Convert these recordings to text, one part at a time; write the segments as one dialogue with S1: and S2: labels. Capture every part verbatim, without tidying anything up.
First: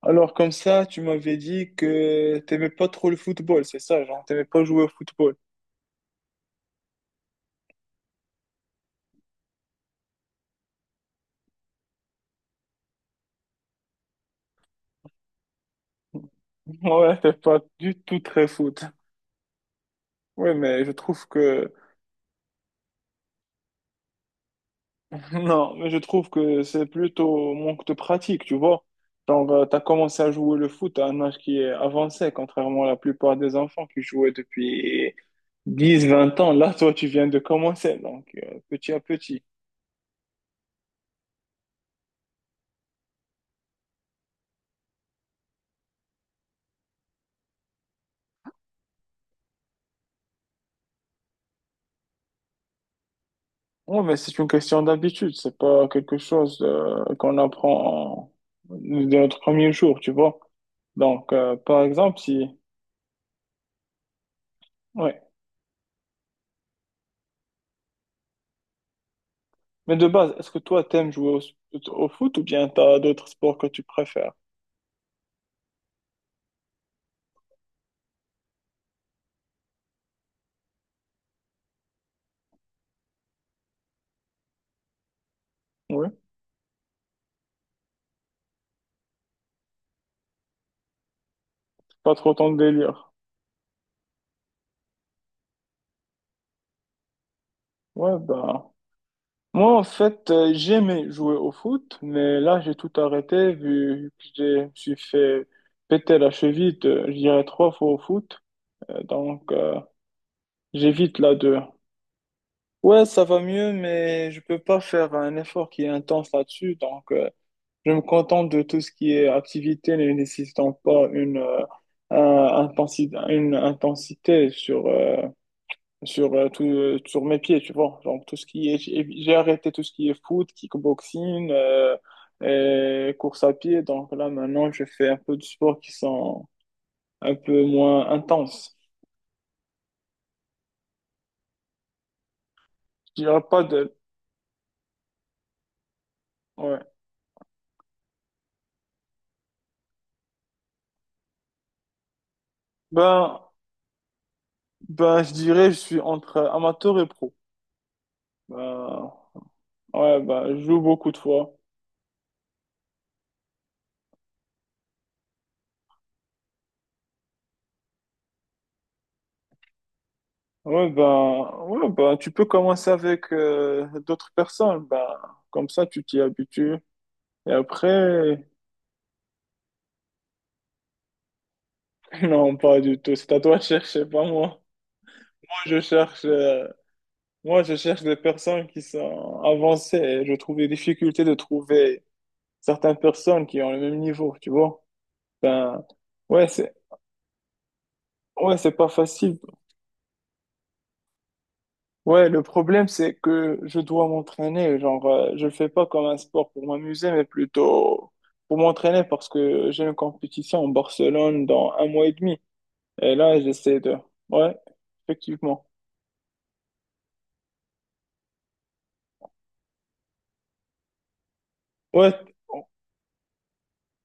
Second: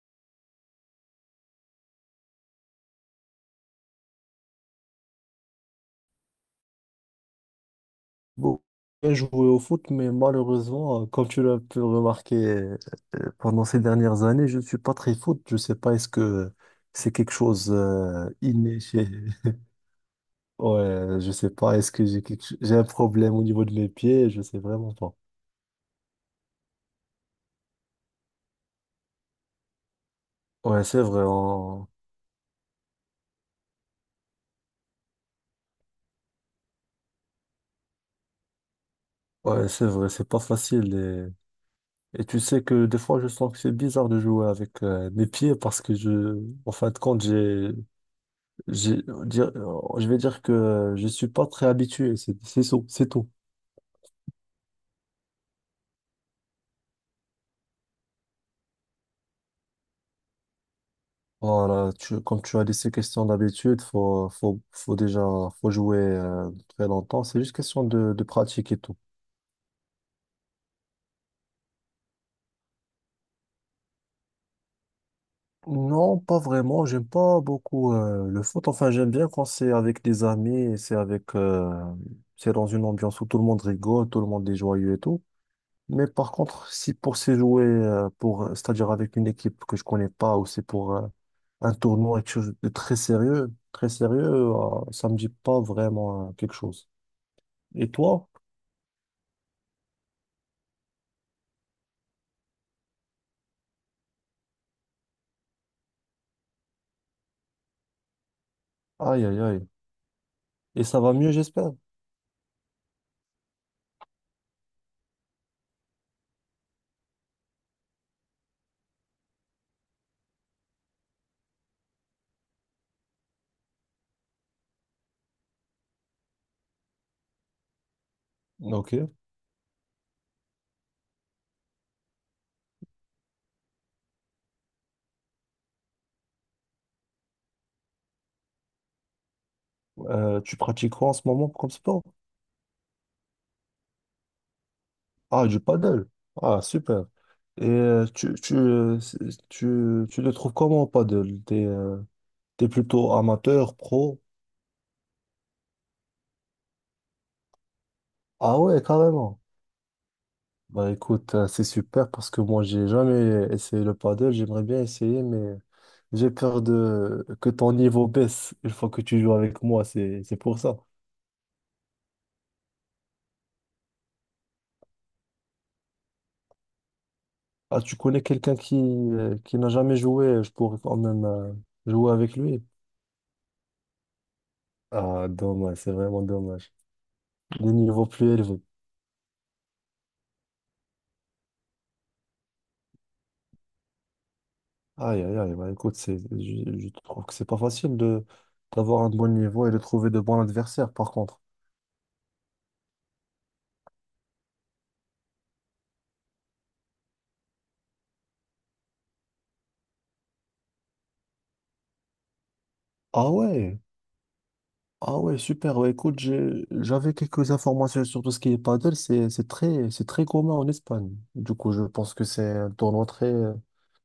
S1: Alors comme ça, tu m'avais dit que t'aimais pas trop le football, c'est ça, genre t'aimais pas jouer au football.
S2: Bon. J'ai joué au foot, mais malheureusement, euh, comme tu l'as pu le remarquer euh, euh, pendant ces dernières années, je ne suis pas très foot. Je ne sais pas, est-ce que c'est
S1: Ouais,
S2: quelque
S1: t'es pas
S2: chose
S1: du tout
S2: euh,
S1: très
S2: inné
S1: foot.
S2: chez...
S1: Ouais, mais je
S2: Ouais,
S1: trouve
S2: je sais
S1: que
S2: pas, est-ce que j'ai quelque... cho- j'ai un problème au niveau de mes pieds? Je sais vraiment pas.
S1: non, mais je trouve que c'est plutôt manque de pratique, tu vois. Genre euh, t'as commencé à jouer le
S2: Ouais,
S1: foot
S2: c'est
S1: à un
S2: vrai,
S1: âge qui est
S2: on-
S1: avancé, contrairement à la plupart des enfants qui jouaient depuis dix, vingt ans. Là, toi, tu viens de commencer, donc euh, petit à petit.
S2: ouais, c'est vrai, c'est pas facile. Et... et tu sais que des fois, je sens que c'est bizarre de jouer avec euh, mes pieds parce que je, en fin de compte, j'ai J'ai- dire- euh, je vais dire que euh, je suis pas très habitué, c'est c'est tout, c'est tout.
S1: Oui, mais c'est une question d'habitude, c'est pas quelque chose euh, qu'on apprend en- dès notre premier jour, tu vois. Donc, euh, par
S2: Voilà,
S1: exemple,
S2: tu, comme
S1: si...
S2: tu as dit, c'est question d'habitude, faut, faut, faut déjà,
S1: Ouais.
S2: faut jouer euh, très longtemps, c'est juste question de, de pratique et tout.
S1: Mais de base, est-ce que toi, t'aimes jouer au, s- au foot ou bien t'as d'autres sports que tu préfères?
S2: Non, pas vraiment, j'aime pas beaucoup euh, le foot, enfin j'aime bien quand c'est avec des amis, et c'est avec, euh, c'est dans une ambiance où tout le monde rigole, tout le monde est joyeux et tout. Mais
S1: Oui,
S2: par contre, si pour se jouer, euh, pour, c'est-à-dire avec une équipe que je connais pas, ou c'est pour, euh, un
S1: pas
S2: tournoi, quelque
S1: trop ton
S2: chose de très
S1: délire.
S2: sérieux, très sérieux, euh, ça me dit pas vraiment euh, quelque chose. Et
S1: Ouais,
S2: toi?
S1: ben... Moi, en fait, euh, j'aimais jouer au foot, mais là, j'ai tout arrêté vu que j'ai- je me suis fait péter la cheville, de, je dirais, trois fois au foot. Euh,
S2: Aïe, aïe,
S1: donc,
S2: aïe.
S1: euh,
S2: Et ça va
S1: j'évite
S2: mieux,
S1: là de...
S2: j'espère.
S1: Ouais, ça va mieux, mais je peux pas faire un effort qui est intense là-dessus. Donc, euh, je me contente de tout ce qui est activité ne nécessitant pas une, euh, un- intensi- une intensité sur, euh, sur, euh, tout, euh, sur mes pieds, tu vois. Donc, tout ce qui est,
S2: Ok.
S1: j'ai j'ai arrêté tout ce qui est foot, kickboxing, euh, et course à pied. Donc, là, maintenant, je fais un peu de sports qui sont un peu moins intenses.
S2: Euh, tu pratiques quoi en ce moment comme sport?
S1: Je dirais pas de,
S2: Ah, du paddle. Ah,
S1: ouais.
S2: super. Et euh, tu, tu, euh, c'est- tu, tu le trouves comment au paddle? T'es, euh, t'es plutôt
S1: Ben,
S2: amateur, pro?
S1: ben, je dirais, je suis entre amateur et pro.
S2: Ah ouais,
S1: Bah,
S2: carrément.
S1: ouais, bah, je joue
S2: Bah
S1: beaucoup de
S2: écoute, euh,
S1: fois.
S2: c'est super parce que moi j'ai jamais essayé le paddle, j'aimerais bien essayer, mais j'ai peur de que ton niveau baisse une fois que tu joues avec moi, c'est c'est pour ça.
S1: Ouais, bah, ouais, bah, tu peux commencer avec euh, d'autres personnes. Bah, comme ça, tu t'y habitues. Et
S2: Ah, tu connais
S1: après,
S2: quelqu'un qui, euh, qui n'a jamais joué, je pourrais quand même euh, jouer avec
S1: non,
S2: lui.
S1: pas du tout. C'est à toi de chercher, pas moi.
S2: Ah,
S1: Moi,
S2: dommage,
S1: je
S2: c'est vraiment
S1: cherche, euh,
S2: dommage.
S1: moi,
S2: Des
S1: je cherche
S2: niveaux
S1: des
S2: plus élevés.
S1: personnes qui sont avancées. Et je trouve des difficultés de trouver certaines personnes qui ont le même niveau, tu vois.
S2: Aïe, aïe, aïe, bah écoute, c'est,
S1: Ouais, c'est,
S2: je, je trouve que c'est pas facile de
S1: ouais, c'est pas
S2: d'avoir un bon
S1: facile.
S2: niveau et de trouver de bons adversaires, par contre.
S1: Ouais, le problème, c'est que je dois m'entraîner. Genre, euh, je le fais pas comme un sport pour m'amuser, mais plutôt pour m'entraîner parce que j'ai une compétition en Barcelone dans un mois et demi. Et
S2: Ah
S1: là,
S2: ouais.
S1: j'essaie de. Ouais,
S2: Ah ouais,
S1: effectivement.
S2: super. Ouais, écoute, j'ai- j'avais quelques informations sur tout ce qui est paddle. C'est, c'est très, c'est très commun en Espagne. Du coup, je pense
S1: Ouais,
S2: que c'est un tournoi très,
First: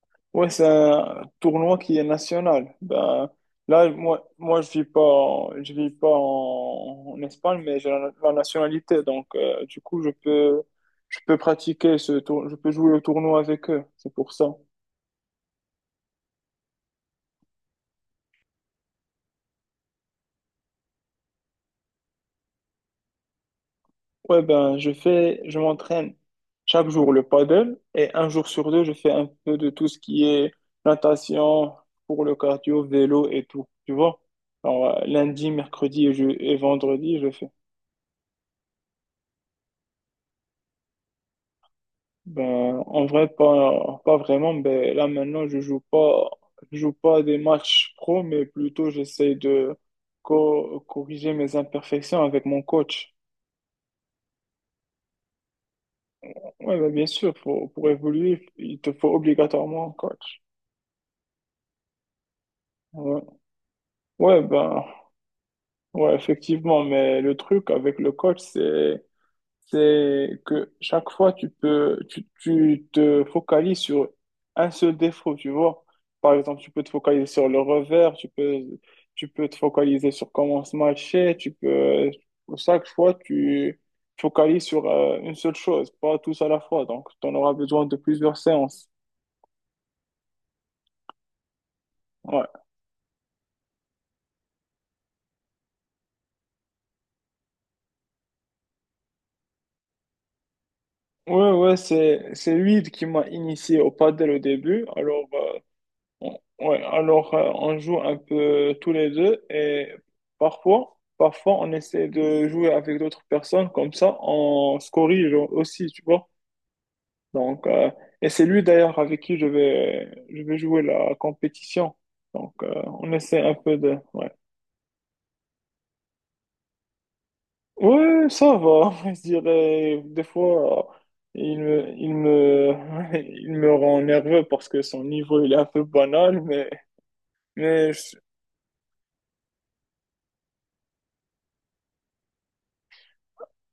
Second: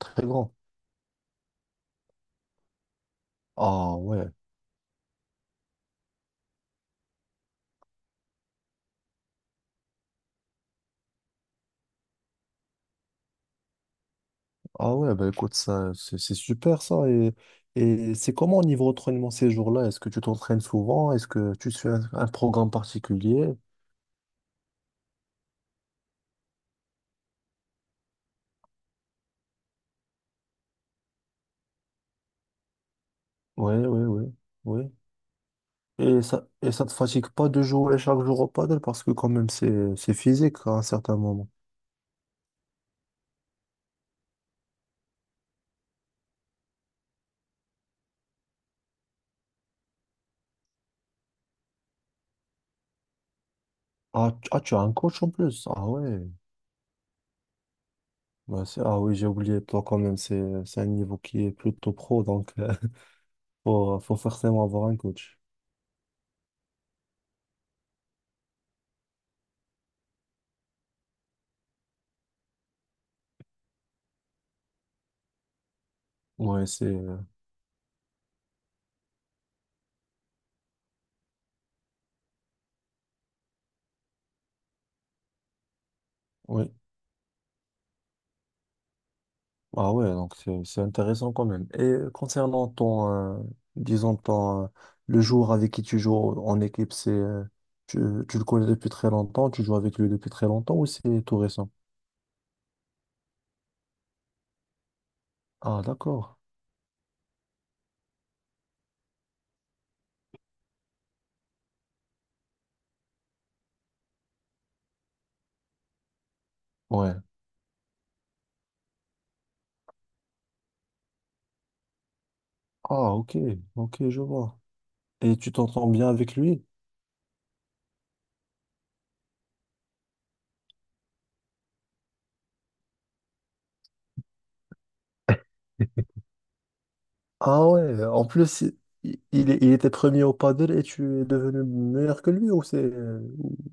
S2: très
S1: ouais,
S2: grand.
S1: c'est un tournoi qui est national. Ben, là,
S2: Ah ouais.
S1: moi, moi, je vis pas, en- je vis pas en, en Espagne, mais j'ai la, la nationalité. Donc, euh, du coup, je peux, je peux pratiquer ce tour, je peux jouer au tournoi avec eux. C'est pour ça.
S2: Ah ouais, bah écoute, ça, c'est c'est super ça. Et, et c'est comment au niveau entraînement ces jours-là? Est-ce que tu t'entraînes souvent? Est-ce que tu suis un, un programme particulier?
S1: Ouais, ben, je fais, je m'entraîne chaque jour le paddle et un jour sur deux, je fais un peu de tout ce qui est natation pour le cardio, vélo et tout.
S2: Ouais,
S1: Tu
S2: ouais,
S1: vois?
S2: ouais,
S1: Alors,
S2: ouais.
S1: euh, lundi, mercredi et,
S2: Et
S1: je-
S2: ça,
S1: et
S2: et ça te
S1: vendredi,
S2: fatigue
S1: je
S2: pas
S1: fais.
S2: de jouer chaque jour au paddle parce que quand même, c'est, c'est physique à un certain moment.
S1: Ben, en vrai, pas, pas vraiment. Ben, là, maintenant, je joue pas, je joue pas des matchs pro, mais plutôt, j'essaie de co- corriger mes imperfections avec mon coach.
S2: Ah, tu ah, tu as un coach en plus. Ah ouais.
S1: Ouais, ben, bien sûr, pour, pour évoluer,
S2: Bah,
S1: il
S2: c'est-
S1: te
S2: ah
S1: faut
S2: oui, j'ai oublié, toi
S1: obligatoirement un
S2: quand même,
S1: coach.
S2: c'est c'est un niveau qui est plutôt pro, donc euh,
S1: Ouais.
S2: faut, faut
S1: Ouais,
S2: forcément
S1: ben,
S2: avoir un coach.
S1: ouais, effectivement, mais le truc avec le coach, c'est, c'est que chaque fois, tu peux, tu, tu te focalises sur un seul défaut, tu vois. Par exemple,
S2: Ouais,
S1: tu peux
S2: c'est...
S1: te
S2: euh,
S1: focaliser sur le revers, tu peux, tu peux te focaliser sur comment se matcher, tu peux, chaque fois, tu focalises sur euh, une seule chose, pas tous à la
S2: oui.
S1: fois. Donc, tu en auras besoin de plusieurs séances.
S2: Ah ouais, donc c'est c'est intéressant quand même. Et
S1: Ouais.
S2: concernant ton, euh, disons, ton, euh, le joueur avec qui tu joues en équipe, c'est, euh, tu, tu le connais depuis très longtemps, tu joues avec lui depuis très longtemps ou c'est tout
S1: Ouais,
S2: récent?
S1: ouais, c'est, c'est lui qui m'a initié au padel au début. Alors, euh,
S2: Ah d'accord.
S1: Ouais, alors euh, on joue un peu tous les deux et parfois, parfois on essaie de jouer avec d'autres personnes, comme ça on se corrige aussi, tu vois.
S2: Ouais.
S1: Donc, euh, et c'est lui d'ailleurs avec qui je vais, je vais jouer la compétition. Donc, euh, on
S2: Ah ok,
S1: essaie un peu de.
S2: ok, je
S1: Ouais,
S2: vois. Et tu t'entends bien avec lui?
S1: ouais ça va, je dirais. Des fois, euh, il me, il me, il me rend nerveux parce que son niveau il est un peu banal, mais.
S2: Ah
S1: Mais
S2: ouais,
S1: je
S2: en plus, i- il, il était premier au paddle et tu es devenu meilleur que lui ou c'est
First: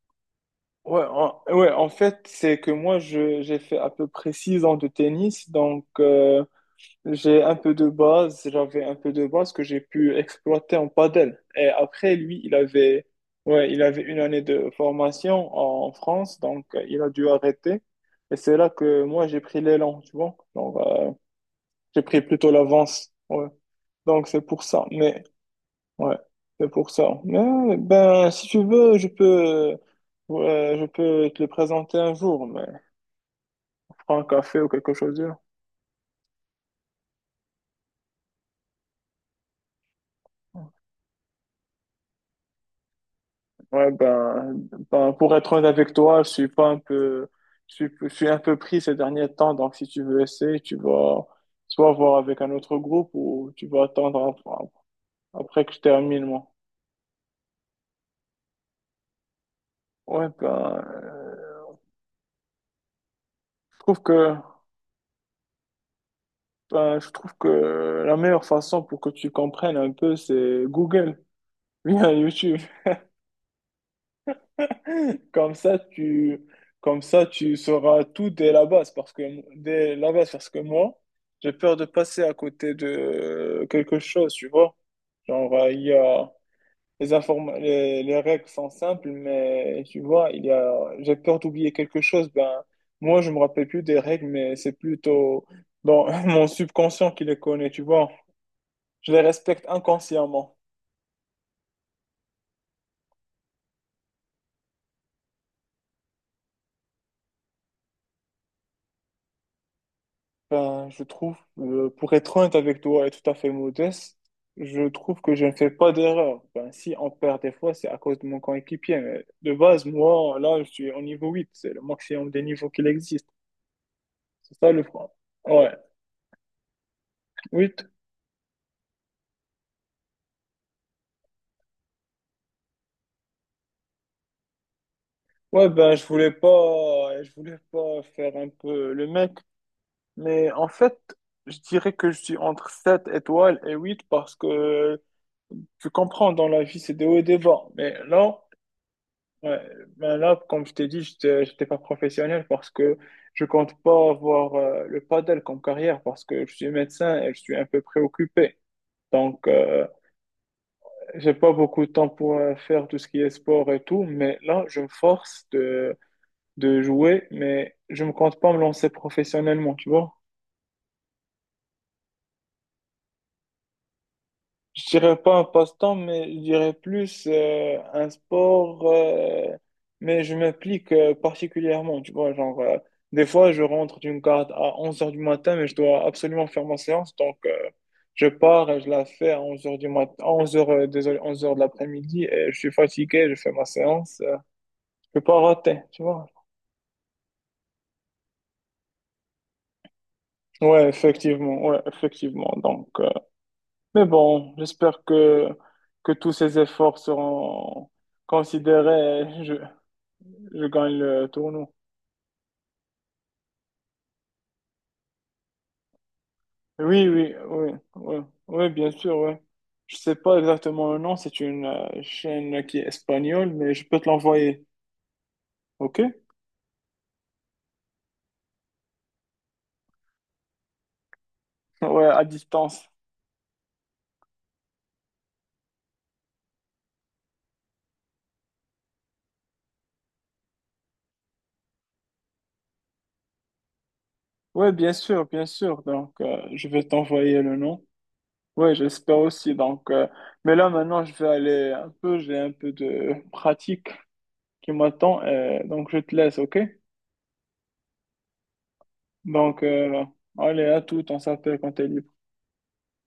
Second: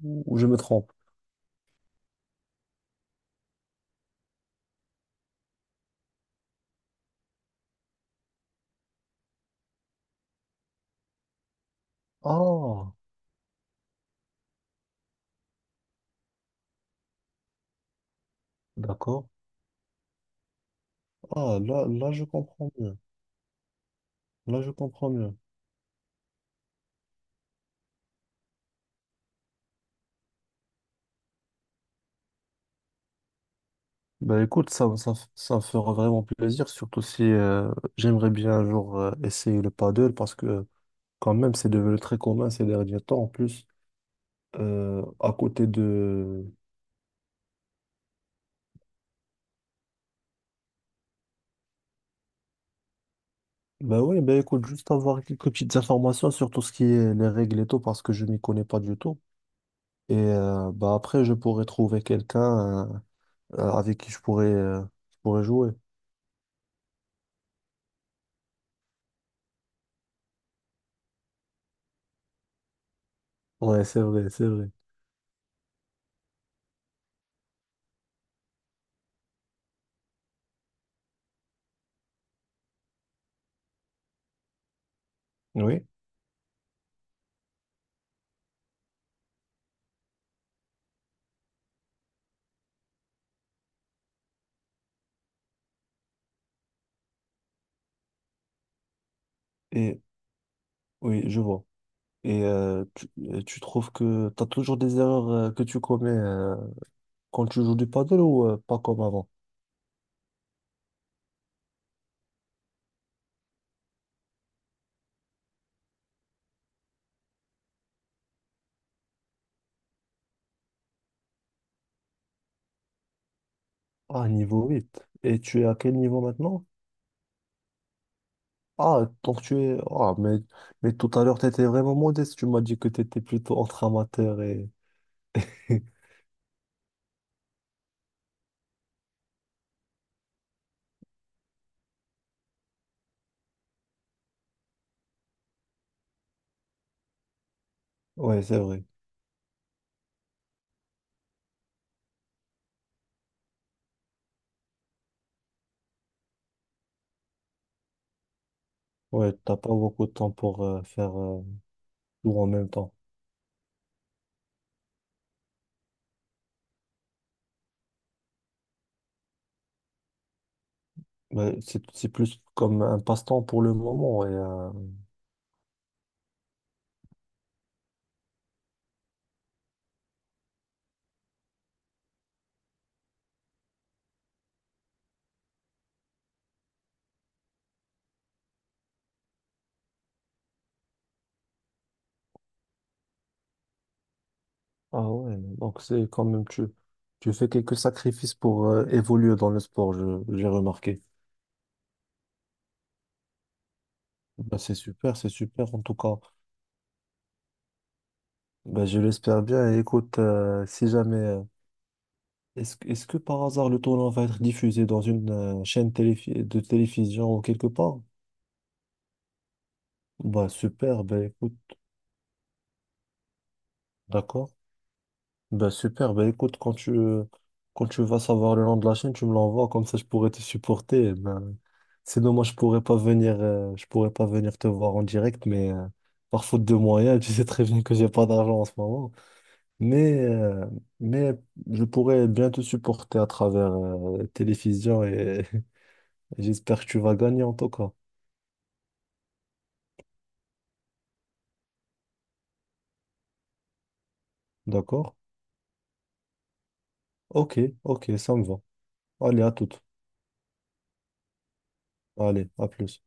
S2: ou, ou je me trompe?
S1: ouais, en, ouais, en fait, c'est que moi, je, j'ai fait à peu près six ans de tennis, donc euh, j'ai un peu de base, j'avais un peu de base que j'ai pu exploiter en padel. Et après, lui, il
S2: Ah,
S1: avait, ouais, il avait une année de formation en France, donc euh, il a dû arrêter. Et c'est là que moi,
S2: d'accord.
S1: j'ai pris l'élan, tu vois. Donc, euh,
S2: Ah, là,
S1: j'ai
S2: là,
S1: pris
S2: je
S1: plutôt
S2: comprends mieux.
S1: l'avance, ouais. Donc, c'est
S2: Là,
S1: pour
S2: je
S1: ça.
S2: comprends
S1: Mais
S2: mieux.
S1: ouais, c'est pour ça. Mais ben, si tu veux, je peux, ouais, je peux te le présenter un jour, mais prends un
S2: Bah
S1: café ou
S2: écoute, ça,
S1: quelque
S2: ça,
S1: chose du genre.
S2: ça me fera vraiment plaisir, surtout si euh, j'aimerais bien un jour euh, essayer le paddle parce que quand même, c'est devenu très commun ces derniers temps. En plus,
S1: Ouais, ben,
S2: euh,
S1: ben,
S2: à
S1: pour être honnête
S2: côté
S1: avec toi, je suis
S2: de...
S1: pas un peu, je suis, je suis un peu pris ces derniers temps. Donc, si tu veux essayer, tu vas soit voir avec un autre groupe ou tu vas
S2: Bah oui,
S1: attendre
S2: bah écoute,
S1: ap-
S2: juste avoir quelques
S1: après que
S2: petites
S1: je termine,
S2: informations
S1: moi.
S2: sur tout ce qui est les règles et tout parce que je m'y connais pas du tout. Et
S1: Ouais, ben,
S2: euh, bah après, je pourrais
S1: euh,
S2: trouver quelqu'un euh, euh,
S1: je
S2: avec
S1: trouve
S2: qui je
S1: que,
S2: pourrais, euh, je pourrais jouer.
S1: ben, je trouve que la meilleure façon pour que tu comprennes un peu, c'est Google, via YouTube.
S2: Ouais, c'est vrai, c'est vrai.
S1: Comme ça, tu, comme ça, tu sauras tout dès la base, parce que dès la base, parce que moi, j'ai peur de passer à côté de quelque chose, tu vois. Genre, euh, il
S2: Oui.
S1: y a les informa- les, les règles sont simples, mais tu vois, il y a, j'ai peur d'oublier quelque chose. Ben, moi, je me rappelle plus des règles, mais c'est plutôt dans mon subconscient qui les connaît, tu vois. Je les respecte
S2: Et
S1: inconsciemment.
S2: oui, je vois. Et euh, tu, euh, tu trouves que tu as toujours des erreurs euh, que tu commets euh, quand tu joues du paddle ou euh, pas comme avant?
S1: Ben, je trouve, euh, pour être honnête avec toi et tout à fait modeste, je trouve que je ne fais pas d'erreur. Ben, si on perd des fois, c'est à cause de mon coéquipier. Mais de base, moi, là, je suis au niveau huit. C'est le maximum des niveaux qu'il existe.
S2: Ah,
S1: C'est
S2: niveau
S1: ça le
S2: huit.
S1: point.
S2: Et tu es
S1: Ouais,
S2: à quel niveau maintenant?
S1: huit.
S2: Ah, donc tu es... Ah, mais, mais tout à l'heure, tu étais vraiment modeste. Tu m'as dit que tu étais plutôt entre amateur et...
S1: Ouais, ben, je voulais pas, je voulais pas faire un peu le mec. Mais en fait, je dirais que je suis entre sept étoiles et huit parce que tu comprends, dans la vie, c'est des hauts et des bas. Mais là,
S2: Ouais, c'est vrai.
S1: ouais, ben là, comme je t'ai dit, je n'étais pas professionnel parce que je compte pas avoir euh, le padel comme carrière parce que je suis médecin et je suis un peu préoccupé.
S2: Ouais,
S1: Donc,
S2: t'as pas
S1: euh,
S2: beaucoup de temps pour euh, faire
S1: j'ai
S2: euh,
S1: pas beaucoup de temps pour
S2: tout en
S1: euh,
S2: même
S1: faire
S2: temps.
S1: tout ce qui est sport et tout, mais là, je me force de, de jouer, mais je ne compte pas me lancer professionnellement, tu vois.
S2: Ben, c'est, c'est plus comme un passe-temps pour le moment. Et, euh,
S1: Je dirais pas un passe-temps, mais je dirais plus euh, un sport. Euh, mais je m'implique euh, particulièrement, tu vois. Genre, euh, des fois, je rentre d'une carte à onze heures du matin, mais je dois absolument faire ma séance. Donc, euh, je pars et je la fais à onze heures du matin, onze heures, euh, désolé, onze heures de l'après-midi. Et je suis fatigué, je fais ma séance. euh, je
S2: ah
S1: peux
S2: ouais,
S1: pas rater,
S2: donc
S1: tu
S2: c'est quand
S1: vois.
S2: même, tu, tu fais quelques sacrifices pour euh, évoluer dans le sport, je, j'ai
S1: Ouais,
S2: remarqué.
S1: effectivement, ouais, effectivement. Donc, euh, mais bon,
S2: Bah c'est
S1: j'espère
S2: super, c'est
S1: que,
S2: super en tout
S1: que
S2: cas.
S1: tous ces efforts seront
S2: Bah je
S1: considérés.
S2: l'espère bien. Et écoute, euh,
S1: Je
S2: si
S1: gagne
S2: jamais,
S1: le
S2: euh,
S1: tournoi.
S2: est-ce, que- est-ce que par hasard le tournoi va être diffusé dans une euh, chaîne téléfi- de
S1: Oui, oui,
S2: télévision ou quelque
S1: oui,
S2: part?
S1: oui, oui, bien sûr, oui. Je sais pas
S2: Bah
S1: exactement le
S2: super,
S1: nom,
S2: bah
S1: c'est
S2: écoute,
S1: une euh, chaîne qui est espagnole, mais je peux te
S2: d'accord.
S1: l'envoyer,
S2: Ben
S1: ok?
S2: super, ben écoute, quand tu, quand tu vas savoir le nom de la chaîne, tu me l'envoies, comme ça je pourrais te supporter. Eh ben,
S1: Ouais, à
S2: sinon, moi, je pourrais
S1: distance.
S2: pas venir, euh, je pourrais pas venir te voir en direct, mais euh, par faute de moyens, tu sais très bien que j'ai pas d'argent en ce moment. Mais, euh, mais je pourrais bien te supporter à travers euh,
S1: Oui, bien
S2: télévision
S1: sûr, bien
S2: et
S1: sûr. Donc, euh, je
S2: j'espère
S1: vais
S2: que tu vas
S1: t'envoyer
S2: gagner en
S1: le
S2: tout
S1: nom.
S2: cas.
S1: Oui, j'espère aussi. Donc, euh, mais là, maintenant, je vais aller un peu, j'ai un peu de pratique qui
S2: D'accord?
S1: m'attend, euh, donc je te laisse, ok?
S2: Ok, ok, ça me va. Allez, à
S1: Donc,
S2: toute.
S1: euh, allez, à tout, on s'appelle quand t'es libre.
S2: Allez, à plus.